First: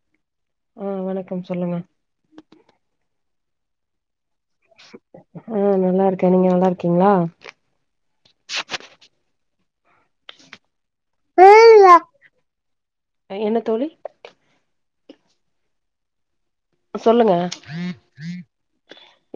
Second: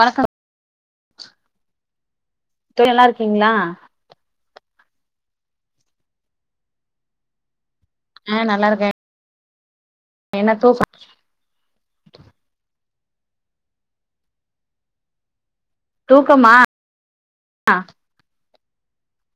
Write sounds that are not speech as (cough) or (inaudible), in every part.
வணக்கம் ம் வணக்கம் சொல்லுங்க தோழி நால்லா இருக்கீங்களா ம் நல்லாருக்கே நீங்க நல்லாருக்கிங்ளா ஆ நல்லாருக்கே என்ன தூக் என்ன தோழி தூ சொல்லுங்க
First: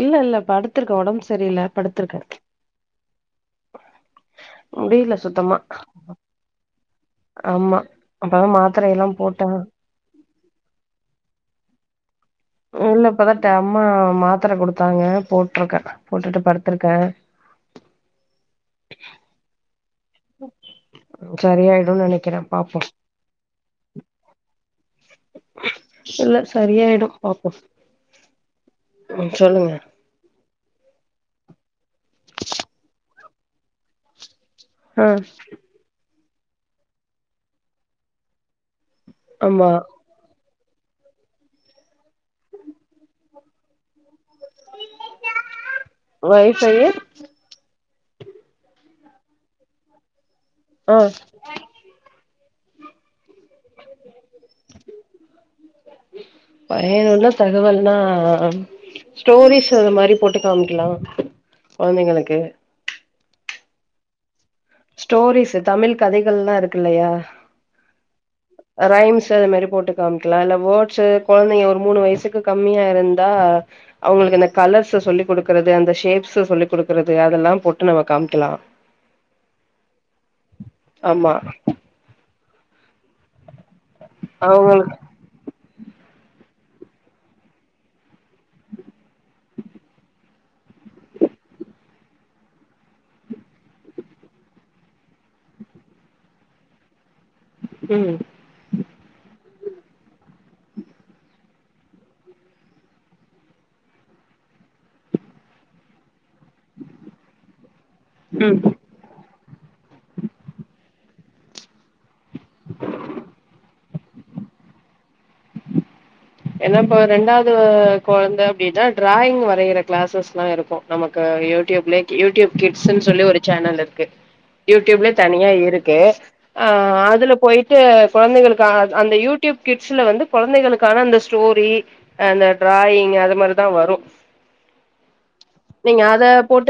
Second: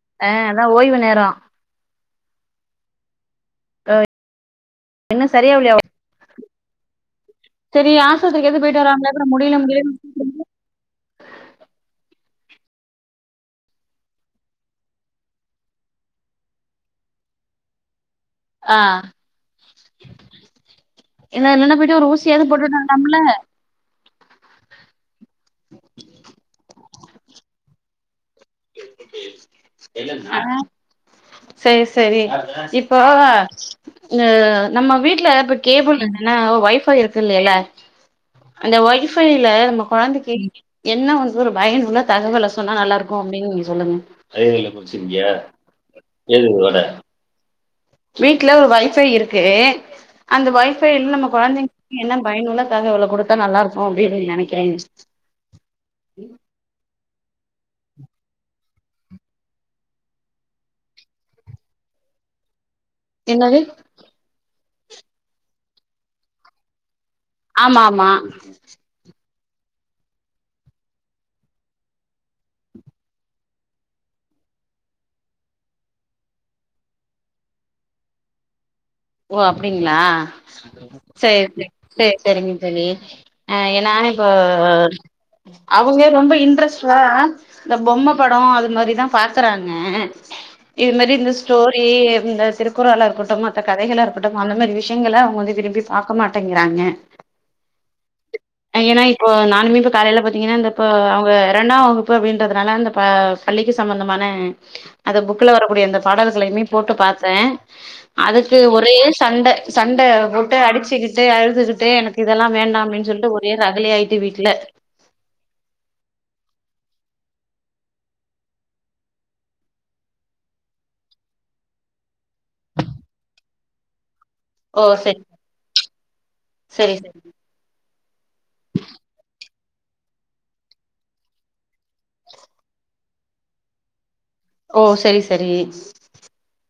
இல்ல ஆ இல்ல அதா படுத்திருக்க ஓய்வு ஒடம்பு நேரோ செரியில்ல படுத்துருக்க முடில சுத்தமா ஆமா செரி அப்பதா ஆஸ்வத்திரிக்காச்சோ போயிட்டு மாத்திரை வராம்ள எல்லா பின்ன போட்டே முடில முடிலனு (inaudible) ம் இல்ல இப்பதாத் தம்மா மாத்தர குடுத்தாங்க போட்ருக்க போட்ருக்க படுத்திருக்க ஆ இல்ல இல்லன்னா போயிட்டு சரியாயிடும்னு ஒரு நெனைக்கிறே ஊசியாது போட்டுட்டு பாப்போ வர்லாம்ல்ல இல்ல செரியாயிடோ பாப்போ ம் சொல்லுங்க ஆ செரி செரி இப்போ ஆ த நம்ம ஆ வீட்ல இப்ப கேபுள்ளு ன்னா ஒ ஒய்ஃபை இருக்கு இல்லைலே அந்த ஒய் ஃபைல ஆமா நம்ம கொழந்த (inaudible) என்னா ஒன்னு ஒரு பயனுள்ள தகவல சொன்னா நல்லாருக் கோ அப்டின் நீங்க சொல்லுங்க ஹைவேல குடிச்சிர்க்கியா ஏது (unintelligible) வைஃபையு வீட்ல ஒரு வைஃபை இருக்கு அந்த வைஃபைல் ஆ நம்ம கொழந்தைங் என்ன பைனுள்ள தகவள குடு த நல்லாருக்கோ அப்டின் நெனக்கிறேன் தகவல்னாம் ஸ்டோரிஸ் அந்த மாரி போட்டு காமிக்கிலா கொழந்தைங்குளுக்கு என்னாது ஸ்டோரிஸ்சு தமிழ் கதைகள்லா இருக்கு இல்லையா ஆமா ஆமா த அத மாரி போட்டு காம்க்கிலா இல்ல வோர்ட்ஸ்சு கொழந்தைங்க ஒரு மூணு வயசுக்கு கம்மியா இருந்தா அவுங்குளுக்கு இந்த கலர்ஸ்ச சொல்லி குடுக்கறது அந்த ஷேப்ஸ்ச சொல்லி குடுக்கறது அதெல்லாம் போட்டு நம்ம காம்க்கிலா ஓ அப்டிங்ளா ஆமா சேரி செர் செரிங்க செரி ஆ எ நானே இப்போ அவங்களுக்கு அவுங்கே ரொம்ப இன்ட்ரெஸ்ட்றா ந்த பொம்ம படோ அது மாரிதா பாக்கறாங்க ஆ இது மெரி இந்த ஸ்டோரி எந்த திருக்குறளா இருகட்டுமா மத்த கதைகளா இருக்கட்டும் அந்த மாரி விஷயங்கள அவுங்க வந்து விரும்பி பாக்க மாட்டேங்கிறாங்க ம் ஏன்னா இப்போ ரெண்டாம் வகுப்பு அப்டின்றதுனால அந்த பா பள்ளிக்கு சம்மந்தமான அத புக்கல வரக்கூடிய இந்த பாடல் களையுமே போட்டு பாத்தே ம் அதுக்கு ஒரே சண்ட சண்ட போட்டு அடிச்சுகிச் தே அழுதுகிட்டே எனக்கு இதெல்லா வேண்டாம் அப்டின் சொல்ட்டு தே ரகலே ஆயிட்டு வீட்ல என்ன ப்ப ரெண்டாவுது கொழந்த அப்டினா டிராயிங் வரையிற கிளாசஸ்லா‌ இருக்கோ நமக்கு யூடியூப்லே யூடியூப் கிட்ஸ்னு சொல்லி ஒரு சேனல் இர்க்கு ஓ யூடியூப்லே சரி தனியா இரு கே ஆ சரி சரி அதுல போயிட்டு கொழந்தைளுக்கு ஆ அந்த யூட்யூப் கிட்ஸ்ல வந்து கொழந்தைளுக்கான அந்தஸ் ஸ்டோரி அ அந்த டிராயிங் அத மாரிதா வரு ஓ செரி செரி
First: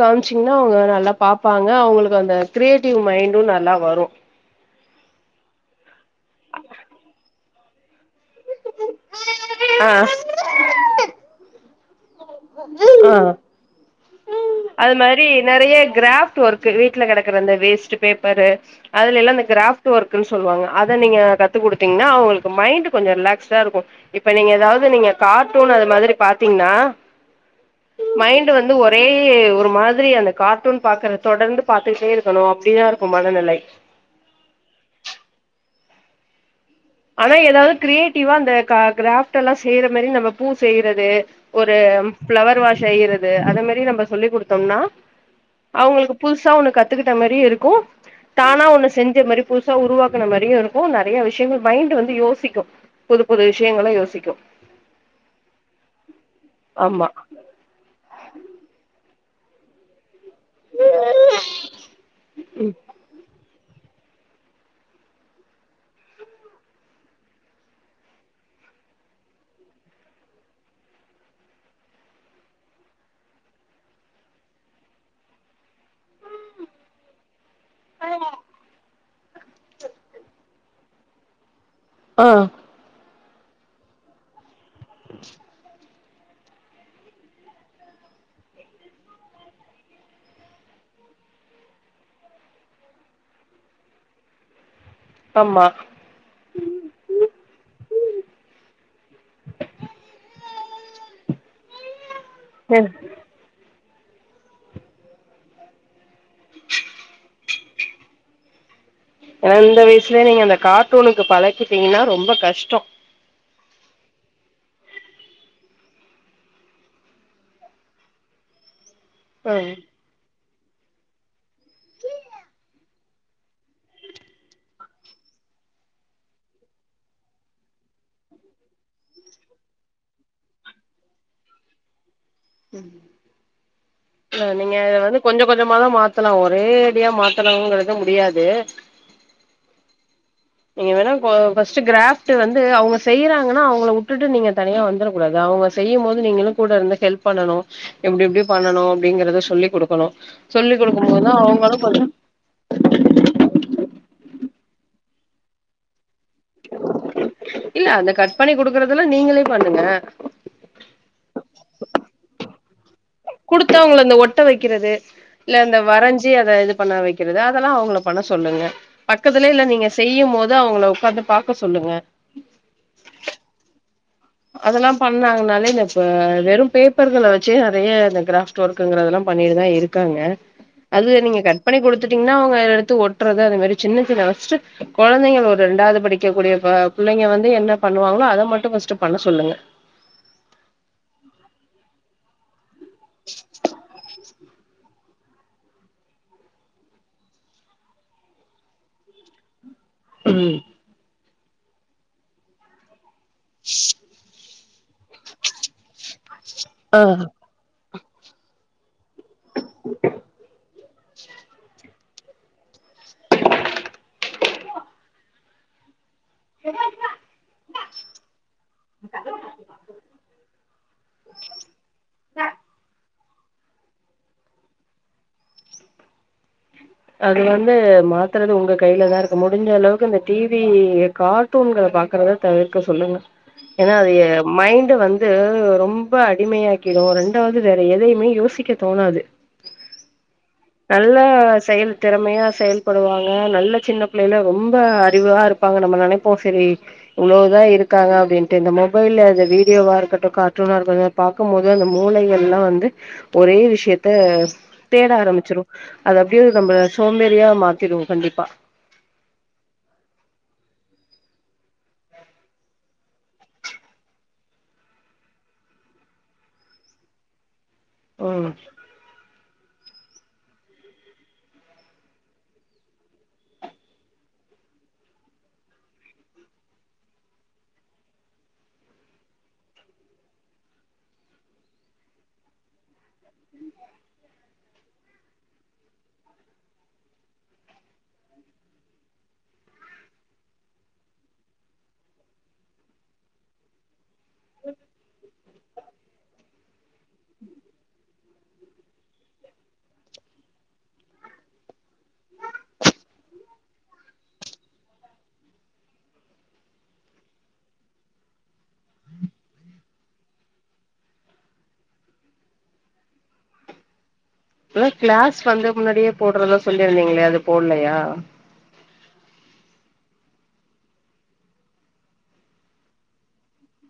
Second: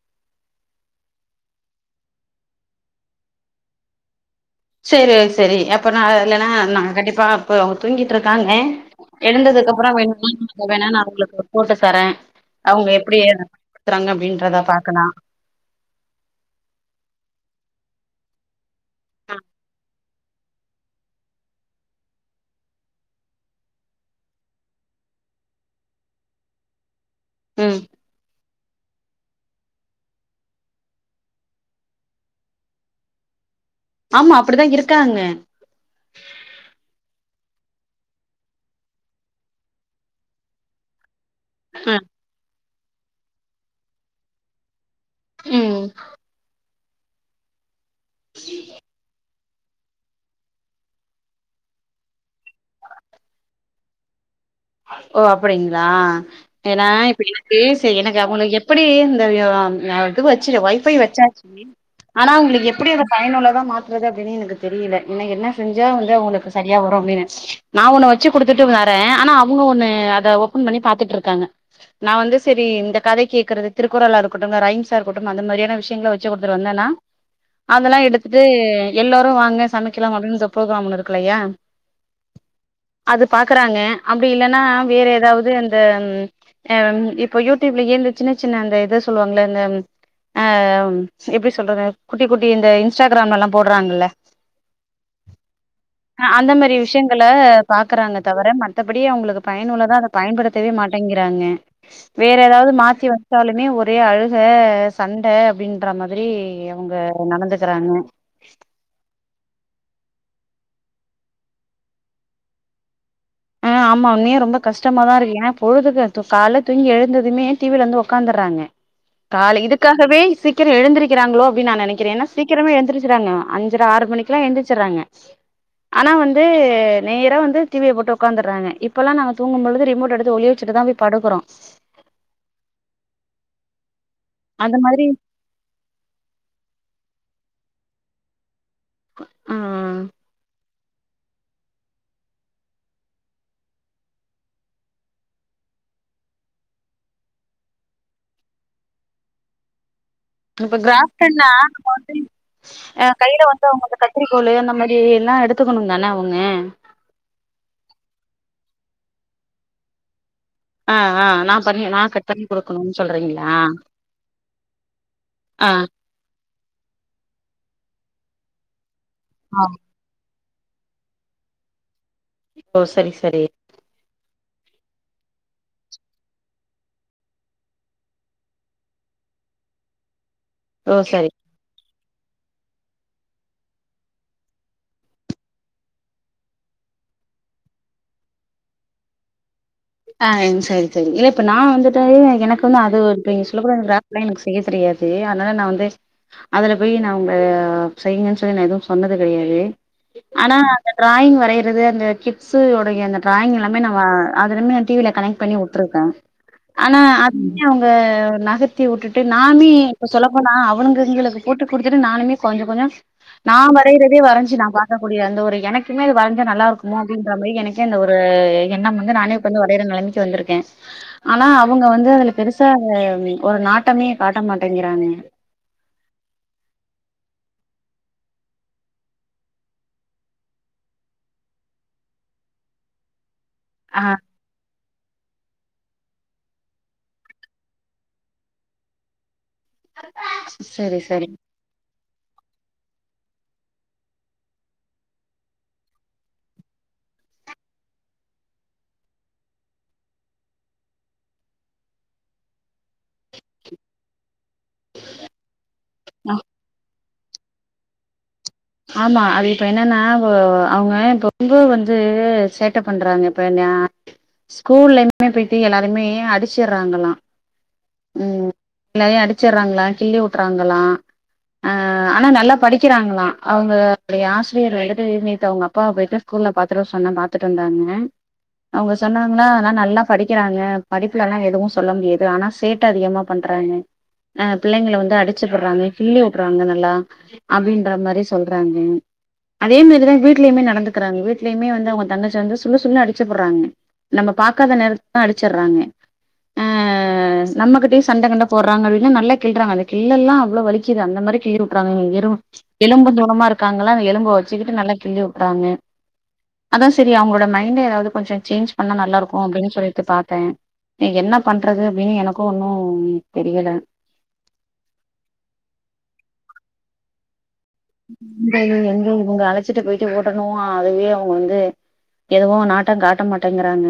காமிச்சீங்னா அவுங்க நல்லா பாப்பாங்க அவுங்களுக்கு அந்த க்ரியேட்டிவ் மைண்டு நல்லா வரு சரி சரி அப்ப நா இல்லன்னா நா கண்டிப்பா இப்ப அவுங்க தூங்கிட்ருக்காங்க எழுந்ததுக்கப்பறொ ஆ வேணுன்னா அத வேணா நா அவுங்களுக்கு போட்டுக் தர அவுங்க எப்டி எ றாங்க அப்டின் அத மாரி நறைய க்ராஃப்ட்டு ஒர்க்கு வீட்ல கடக்குற அந்த வேஸ்ட்டு பேப் பரு அதுலேல்லா ஆ அந்த க்ராஃப்ட்டு ஒர்க் குன் சொல்லுவாங்க அத நீங்க கத்துக் குடுத்தீங்னா அவுங்களுக்கு மைண்டு கொஞ்சொ ரிலாக்ஸ்டா இருக்கு இப்ப நீங்க ஏதாவ்து நீங்க கார்ட்டூன் அது மாதிரி பாத்தீங்னா ம் மைன் டு வந்து ஒரே ஏ ஒரு மாதிரி அந்த கார்ட்டூன் பாக்குற தொடர்ந்து பாத்துக்குட்டே இருக்கணு அப்டிதா இருக்கு மனநிலை ஆமா அப்டிதா இருக்காங்க ஆனா ஏதாவ்து க்ரியேட்டிவ்வா அந்த கா க்ராஃப்ட்டெல்லா செய்ற மேரி நம்ம பூ செய்றது ஒரு அ ஃப்ளவர் வாஷ் செய்யிறது அத மாரி நம்ம சொல்லிக் குடுத்தோம்னா ம் அவுங்களுக்கு புதுசா ஒன்னு கத் துக்குட்ட மாரியு இருக்கு தானா ஒன்னு செஞ்ச மேரி புதுசா உருவாக்குன மாரியு இருக்கு நறைய விஷயங்கள் மைண்டு வந்து யோசிக்கு புதுப் புது விஷயங்கள யோசிக்கு ஓ அப்டிங்ளா ஏன்னா ஆமா இப்ப எனக்கு செ எனக்கு அவ்ங்கள எப்படி (unintelligible) டு வச்சிடு வைஃபை வச்சாச்சி ஆனா அவ்ங்களுக்கு ம் எப்டி அத பயனுள்ள தா மாத்துறது அப்டினு எனக்கு தெரியில இன்ன என்ன செஞ்சா வந்து அவுங்களுக்கு சரியா வரு அப்டினு நா ஒன்னு வச்சுக் குடுத்துட்டு வரே ஆனா அவ் ங்க ஒண்ணு அத ஓப்பன் பண்ணி பாத்துட்ருக்காங்க நா வந்து செரி இந்தக் கதை கேக்குறதுக் திருக்குறளா இருக்கட்டும் இந்த ரைம்ஸா இருக்கட்டு அந்த மாரியான விஷ் யங்கள வச்சு குடுத்துட்டு வந்தேன்னா அதெல்லா எடுத்துட்டு எல்லோரு வாங்க சமைக்கிலாம் அப்டின்னு இந்த ப்ரோக்ராம் ஒண்ணு இருக்குல்லையா ஆ அது பாக்குறாங்க அப்டி இல்லன் நா வேற ஏதாவது அந்த அம் இப்ப யூடியூப்லே இந்த சின்ன சின்ன அந்த இத சொல்லுவாங்கள்ல இந்த அ எப்டி சொல்றது குட்டி குட்டி இந்த இன்ஸ்டாகிராமெல்லாம் போடுறாங்கல்ல ஆமா அ அந்த மாரி விஷயங்களே பாக்குறாங்களே தவிர ம மத்தபடி அவங்களுக்கு பயனுள்ளதான் அத பயன்படு த்தவே மாட்டேங்கிறாங்க வேற ஏதாவது ம் மாத்தி வைச்சாலுமே ஒரு நிறைய அழுகை சண்டை அப்படின்ற மாதிரி அவங்க நடந்துக்கறாங்க ஏனா இந்த வயசுலயே நீங்க அந்த கார்ட்டூனுக்கு பழக்கிட்டீங்கன்னா ரொம்ப கஷ்டம் அ ஆமா உண்மையே ரொம்ப கஷ்டமா தான் இருக்கு ஏனா பொழுதுக்கு து காலே தூங்கி எழுந்ததுமே டிவில இருந்து உக்காந்துறாங்க காலை ம் இதுக்காகவே சிக் க்கிர எழுந்திருக்கிறாங்களோ அப்டினு நா நினைக்கிறே ஏனா சீக்கிரமா எழுந்திருச்சிராங்க அஞ்சற ஆறு மணிக்கல்லா எந்திருச்சராங்க ஆனா வந்து நேரா வந்து டிவிய போட்டு உக்காந்துடுறாங்க இப்பெல்லாம் நாங்க தூங்கும்பொழுது ரிமோட் எடுத்து ஒளியவச்சிட்டுதான் போய் படுக்கறோ ம் இப்ப நீங்க அந்த இத மாதிரி வந்து கொஞ்சொ கொஞ்சமா தான் மாத்தலாம் ஒரேடியா மா த்தனுங்கறத முடியாது ஆ நீங்க வேணா கொ ஃபர்ஸ்ட்டு கிராஃப்ட் வந்து அவங்க செய்யறாங்கன்னா அவங்கள வுட்டுட்டு நீங்க தனியா வந்துட கூடாது அவுங்க செய்யும் போது நீங்களும் கூட இருந்து ஹெல்ப் பண்ணணும் எப்டி எப்டி பண்ணணும் அப்படிங்கறத சொல்லி கொடுக்கணும் இப்ப கிராஃப்ட்டுனாஞ நம்ம வந்து அ கையில வந்து அவுங்க க த்திரிக்கோலு அந்த மாதிரி எல்லா எடுத்துக்கணும் தான போனு இல்ல அந்த கட் பண்ணி குடுக்கறதுல நீங்களே பண்ணுங்க ஆ ஆ நா பண்ணி நா கட் பண்ணி கொடுக்கணும் குடுத்தா அவுங்கள அந்த ஒட்ட வைக்கிறது இல்ல ஆ இந்த வரைஞ்சி அத இது பண்ண வைக்கிறது அதெல்லா அவுங்கள பண்ண சொல்லுங்க பக்கத்துலே ஆ இல்ல நீங்க செய்யு போது வந்து அவங்கள உக்காந்து பாக்க சொல்லுங்க ஓ சரி சரி அதெல்லாம் பண்ணாங்கனால இந்த இப்ப வெறும் பேப்பர்கள வச்சே நிறைய இந்த கிராப்ட் ஒர்க்குங்கிறதெல்லா பண்ணிட்டுதா இருக்காங்க ஓ அது சரி நீங்க கட் பண்ணி கொடுத்துட்டீங்கன்னா அவுங்க எடுத்து ஒட்டுறது அந்த மாதிரி சின்னசின்ன குழந்தை ஒரு ரெண்டாவது படிக்கக்கூடிய ப பிள்ளைங்க வந்து என்ன பண்ணுவாங்களோ அத மட்டு ஃபர்ஸ்ட் பண்ண சொல்லுங்க (unintelligible) எனக் இப் என்ன அது இப்ப நீங்க சொல்ல போற கிராஃப் எனக்கு செய்ய தெரியா து அதனால நா வந்து அதுல போய் நா உங்க செய்ங்கன்னு சொல்லி நா எதுவு சொன்னது கிடையாது ஆனா ம் அந்த டிராயிங் வ ரையறது அந்த கிட்ஸு ஒடைய அந்த டிராயிங் எல்லாமே நம்ம அதுலமே ல கனெக்ட் பண்ணி உட்ருக்க ஆனா ஆ அதுலயு அவங்க நகத்தி உட்டுட் நாமி இப்ப சொல்ல போனா அவனுங்க இவுங்களுக்கு போட்டு குடுத்துட்டு நானுமே கொஞ்ச கொஞ்ச நா வரையிறதே வரைஞ்சு நா பாக்ககூடிய அந்த ஒரு எனக்கே இது மாரி வரைஞ்சா நல்லாருக்குமோ அப்டின்ற மாரி எனக்கே அந்த ஒரு எண்ணம் வந்து நானே இப்ப வந்து வரையற நெலைமைக்கு வந்திருக்க ஆனா அவுங்க வந்து அதுல பெருசா ஒரு நாட்டமே காட்ட மாட்டேங்கிறானுக அது வந்து மாத்துறது உங்க கைலதா இருக்கு முடிஞ்ச அளவுக்கு இந்த டி வி கார்ட்டூன்கள பாக்கறத தவிர்க்க சொல்லுங்க ஏன்னா ஆ அது எ மைண்ட் வந்து ரொம் ரொம்ப அடிமையாக்கிடும் ரெண்டாவது வேற எதையுமே யோசிக்க தோணாது சரி நல்லா சரி செயல் திறமையா செயல் படுவாங்க நல்லா சின்ன பிள்ளைல ரொம்ப அறிவா இருப்பாங்க நம்ம நெனைப்போ செரி இவ்வளவுதா இருக்காங்க அப்டின்ட்டு இந்த மொபைல்ல அ வீடியோவா இருக்கட்டு கார்டூனா இருக்கட்டு பாக்கும்போது அந்த மூளை எல்லா வந்து ஒரே விஷயத்த தேட ஆரம்ப சிரு அது ஆ அப்டியே நம்ம சோம்பேறியா மாத்திடு கண்டிப்பா ஆமா அது இப்ப என்னன்னா வு அவுங்க இப்ப ரொம்ப வந்து சேட்டை பண்றாங்க இப்ப நா ஸ்கூல்லயுமே போயிட்டு எல்லாருமே அடிச்சடுறாங்கல்லா ஓ ச்சர்றாங்களா கிள்ளி வுட்டுறாங்களா ஆ ஆனா நல்லா படிக்கிறாங்களா அவுங்க ஒடைய ஆசிரியர் வந்துட்டு நேத்து அவுங்க அப்பா போயிட்டு ஸ்கூல பாத்துட்டு வர சொன்ன பாத்துட்டு வந்தாங்க அவுங்க சொன்னாங்களா நா நல்லா படிக்கிறாங்க படிப்புல லா எதுவு சொல்ல முடியாது ஆனா சேட்ட அதிகமா பண்றாங்க அ பிள்ளைங்கள வந்து அடிச்சுப்புடுறாங்க கிள்ளி வுடுறாங்க நல்லா அப்டின்ற மாரி சொல்றங்க அதே மாரிதா வீட்லயுமே நடந்துக்கிறாங்க வீட்டுலயுமே வந்து அவுங்க தங்கச்சி வந்து சுல்லு சுல்லுனு அடிச்சபுடுறாங்க நம்ம பாக்காத நேரத்தல அடிச்சிடுறாங்க ஆ நம்மகிட்டயு சண்ட கிண்ட போடுறாங்கல நல்ல கிள்ளிறாங்க அந்த கிள்ளல்லா அவ்ளோ வலிக்குது அந்த மாரி கிள்ளிவுற்றாங்க வெறு எலும்பு தோல் ம்மா இருக்காங்கல்ல அந்த எலும்ப வச்சுக்கிட்டு நல்லா கிள்ளி வுட்டுறாங்க அதான் செரி அவுங்களோட மைண்ட் ஏதாவது கொஞ்சம் சேஞ்ச் பண்ணா நல்லா இருக்கும் அப்பிடின்னு சொல்லிட்டு பாத்தேன் நீ என்ன பண்றது அப்பிடின்னு எனக்கும் ஒன்னும் தெரியல இப்ப தா கிளாஸ் வந்து முன்னாடியே போடுறதா சொல்லிருந்தீங்களே அது போட்லையா ம் எங்க உங்க அழைச்சிட்டு போய் ட்டு ஓடணு அதுவே அவுங்க வந்து எதுவோ நாட்டோ காட்ட மாட்டேங்கிறாங்க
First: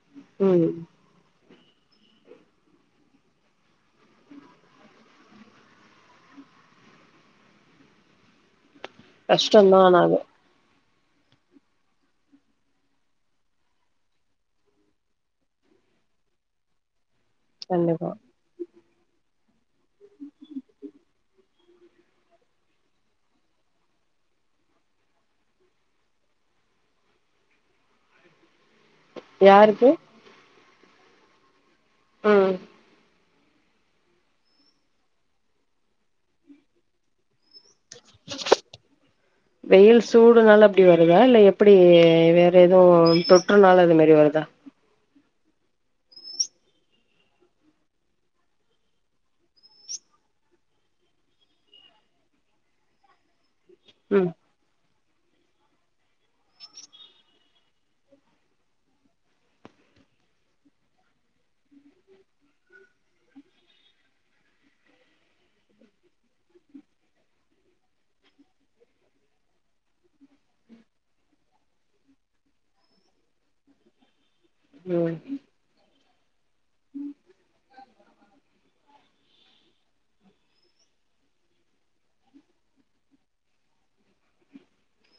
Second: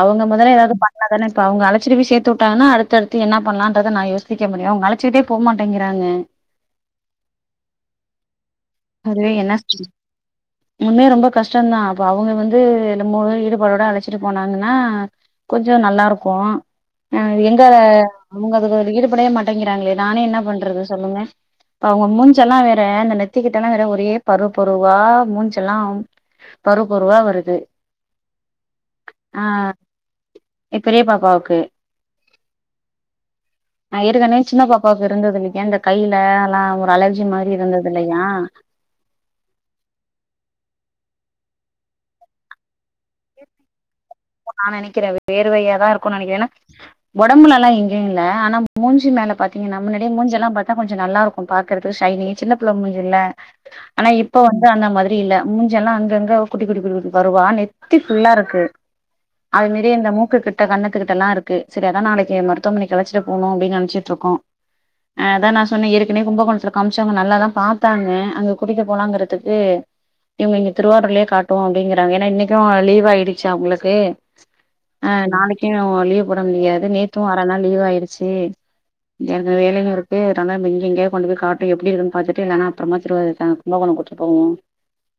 அவுங்க மொதல்ல ம் ஏதாவது பண்ணதானே இப்ப அவுங்க அழைச்சிட்டு போய் சேத்து விட்டாங்கன்னா அடுத்தடுத்து என்ன பண்ணலான்றத நா யோசிக்க முடியு அவுங்க அழைச்சிட்டே போ மாட்டேங்கிறாங்க கஷ்டம்தா ஆனாலு உண்மையா ரொம்ப கஷ்டதா அது அவங்க வந்து (unintelligible) ஈடுபாடோட அழைச்சிட்டு போனாங்கன்னா கொஞ்ச நல்லாருக்கு இ எங்க அவன் கண்டிப்பா அவுங்க அதுல ஈடுபடவே மாட்டங் ங்கிறாங்களே நானு என்ன பண்றது சொல்லுங்க அவுங்க மூஞ்செல்லா வேற அந்த நெத் நெத்திக்கிட்டல்லா வேற ஒரே பருவப்பருவா மூஞ்செல்லா பருவப்பருவா வருது யாருக்கு எ பெரிய பாப்பாவுக்கு ம் நா ஏற்கனவே சின்ன பாப்பாவுக்கு இருந்தது கேன் இந்த கைல லா ஒரு அலர்ஜி மாரி இருந்தது இல்லையா வெயில் சூடுனால அப்டி வருதா இல்ல அப்டி வேற எதுவு தொற்றுனால அது மே ஓ நா நெனக்கிற வேர்வையாதா இருக்குன் நெனக்கிற ஏன்னா ஒடம்புலல்லா எங்கியு இல்ல ஆனா மூஞ்சி மேல பாத்தீங்கன்னா முன்னாடி மூஞ்செல்லா பாத்தா கொஞ்சொ நல்லாருக்கு பாக்கறதுக்கு ஷைனி சின்னப் புள்ள மூஞ்சில்ல ஆனா ம் இப்ப வந்து அந்த மாதிரி ரி இல்ல முஞ்செல்லா அங்கங்க குட்டி குட்டி குட்டி ட்டிட்டி பருவா நெத்தி ஃபுல்லாருக்கு அது மேரி இந்த மூக்குக்கிட்ட கண்ணத்துக்கிட்டல்லா இருக்கு செரி அதா நாளக்கி மருத்துவமனக்கி அழச்சிட்டு போனு அப்டின்னு நென்ச்சிட்ருக்கோ அ அதா நா சொன்ன ஏற்கனே கும்பகோணத்துல காமிச்சவங்க நல்லாதா பாத்தாங்க அங்க குடிக்க போலாங்குறதுக்கு இவ்ங்க இங்க திருவாரூர்லயே காட்டுவோ அப்டிங்கிறாங்க ஏன்னா இன்னைக்கு லீவாயிடுச்சி அவுங்களுக் கே ஆ ம் நாளைக்கு லீவ் போட முடியாது நேத்து அர நாள் லீவாயிரு சே எனக்கு எனக்கு ஒரு (unintelligible) நம்ப இங்கெ இங்கயே கொண்டு போய் காட்டு எப்டி இருக்ன் பாத்துட்டு இல்லனா அப்பறமா திருவாரூர் தா கும்பகோணொ கூட்டுட்டு போவோ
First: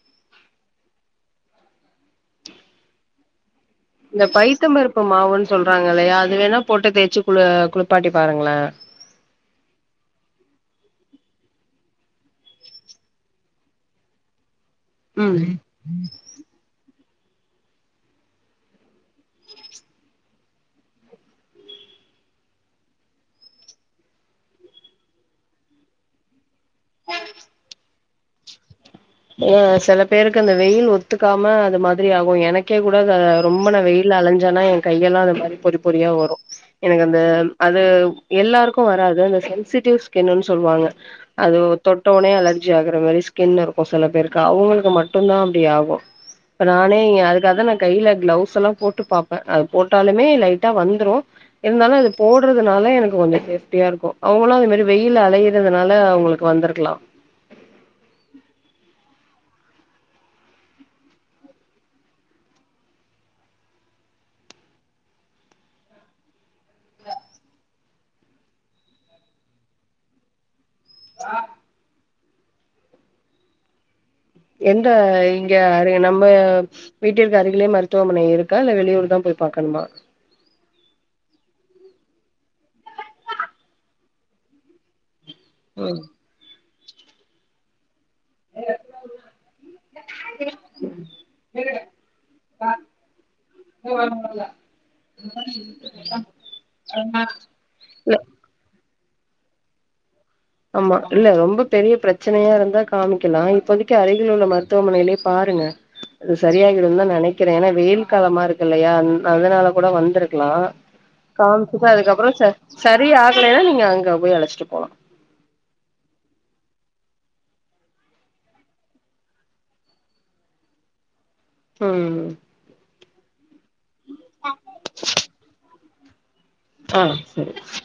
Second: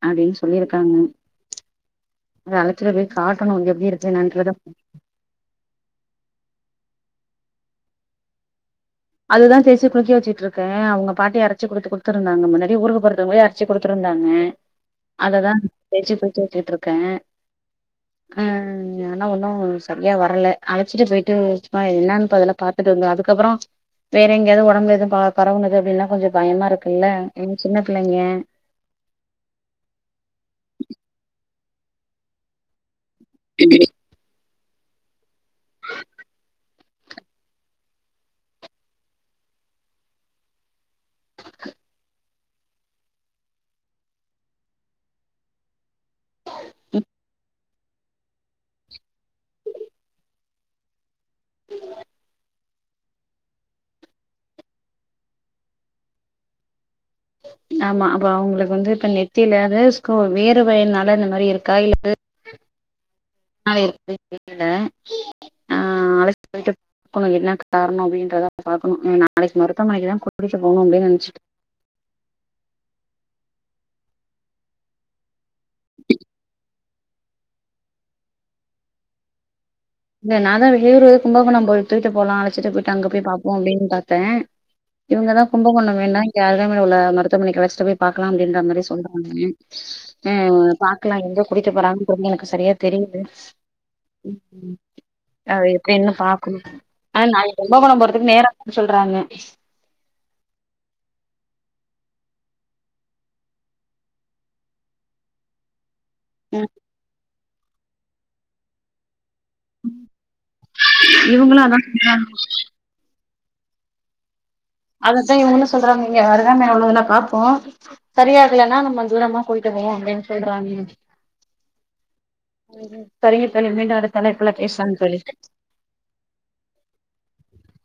அப்டின் சொல்லியிருக்காங்க அத அழச்சிட்டு போய் காட் இந்த பைத்தம்பருப்பு மாவுன் சொல்றாங்கல்லையா அது வேணா போட்டு தேச்சு குள குளிப்பாட்டி பாருங்கள அதுதா தேச்சி குளிக்க வெச்சியிட்ருக்கே அவுங்க பாட்டி அரச்சிக் குடுத்து குடுத்ருந்தாங்க முன்னாடியே ஊருக்கு போறத்காகவே அரச்சி குடுத்துருந்தாங்க ம் அததா தேச்சி குளிச்ச வெச்சியிட்ருக்க ஆ ஆனா ஒன்னு சரியா வரல அழச்சிட்டு போயிட்டு சுமா என்னான் பொதல்ல பாத்துட்டு வந்தா அதுக்கப்பறொ வேற எங்கேயாவ்து ஒடம்பு எதுவு ப பரவுனது அப்டின்னா கொஞ்சொ பயமாருக் குல்ல இ சின்னப் புள்ளைங்க ஆ சில பேருக்கு அந்த வெயில் ஒத்துக்காம அது மாதிரி ஆகு எனக்கே கூ டதா ரொம்ப நா வெயில்ல அலஞ் சன்னா ஏ கையெல்லா அந்த மாரி பொரிப் பொரியா வரு எனக்கு அந்த அது எல்லாருக்கு வராது அந்த சென்சிடிவ் ஸ்கின்னுன் சொல்வாங்க அது தொட்ட ஒன்னே அலர் ஜி ஆகர மாறி ஸ்கின்னு இரு க்கு சில பேருக்கு அவுங்களுக்கு மட்டுந்தா அப்டி ஆகு இப்ப நானே இங்க அதுக்காக்தா நா இங் கைல க்ளவுஸெல்லா போட்டு பாப்ப அது போட்டாலுமே லைட்டா வந்துரு இருந்தாலு அது போட்ற துனால எனக்கு கொஞ்சொ சேஃப்டியா இருக்கு அவுங்களு அது மேரி வெயில்ல அலையிறதுனால அவுங்களுக்கு வந்துருக்லா ஆமா அப்ப அவ்ங்களுக்கு வந்து இப்ப நெத்திலதே ஸ்கூ வேர்வைனால இந்த மாரி இருக்கா இல்ல (inaudible) (inaudible) ஆ அழஷ்ட்டு போயிட்டு (inaudible) என்ன கார்ணொ அப்டின்றதா பாக்கணு ம் நாளக்கி மருத்துவமனக்கிதா கூட்டிட் டு போணு அப்டின் நெனச்சிட் எந்த யாரு நம்ப வீட்டிற்கு அருகிலே மருத்துவமனை இருக்கா இல்ல வெளியூர்தா போய் பாக்கணுமா இல்ல நாந்தா வெளியூரு கும்பகோணம் போய் இத்துட்டு போலா அழச்சிட்டு போயிட்டு அங்க போய் பாப்போ அப்டின் பாத்த இவுங்கதா கும்பகோணொ ம் வேண்டா கேல் ருகாமையிலுள்ள மருத்துவமனைக் அழைச்ட்டு போ பாக்லா அப்டின்ற மாரி சொல்றா (inaudible) ம் உ பாக்லா எங்க கூட்டிட்டு போறாங்கன் (unintelligible) எனக்கு சரியா தெரியிது அ எத எப்டின்னு பாக்குணு ஆ நாளை கும்பகோணம் இல்ல போறதுக்கு நேரா (unintelligible) ல்றாங்க ஆமா இல்ல ரொம்ப பெரிய பிரச்சனையா இருந்தா காமிக்கலா இப்போதைக்கி அருகில் உள்ள மருத்துவமனைலியே பாருங்க அது ம் சரியாயிருன்தா நெனை க்கிறே ஏனா வெயில் காலமா இருக்கில்லையான் அதனால கூட வந்திருக்லா இவங்களு அதா காம்ச்சுட்டு அதுக்கப்றோ ச சரியா ல்லைனா நீங்க அங்க போய் அழைச்ட்டு அதத்தா இவுங்ளு சொல்றாங்க இங்க அருகாமைல உள்ளதுல பாப்போ சரியாகலேன்னா நம்ம தூரமா போயிட்டு போவோ அப்டின் சொல்றாங்க ம் சரிங்க தோழி மீண்டு அடுத்த அழைப்புல பேசலாந் தோழி ஆ செரி ஸ்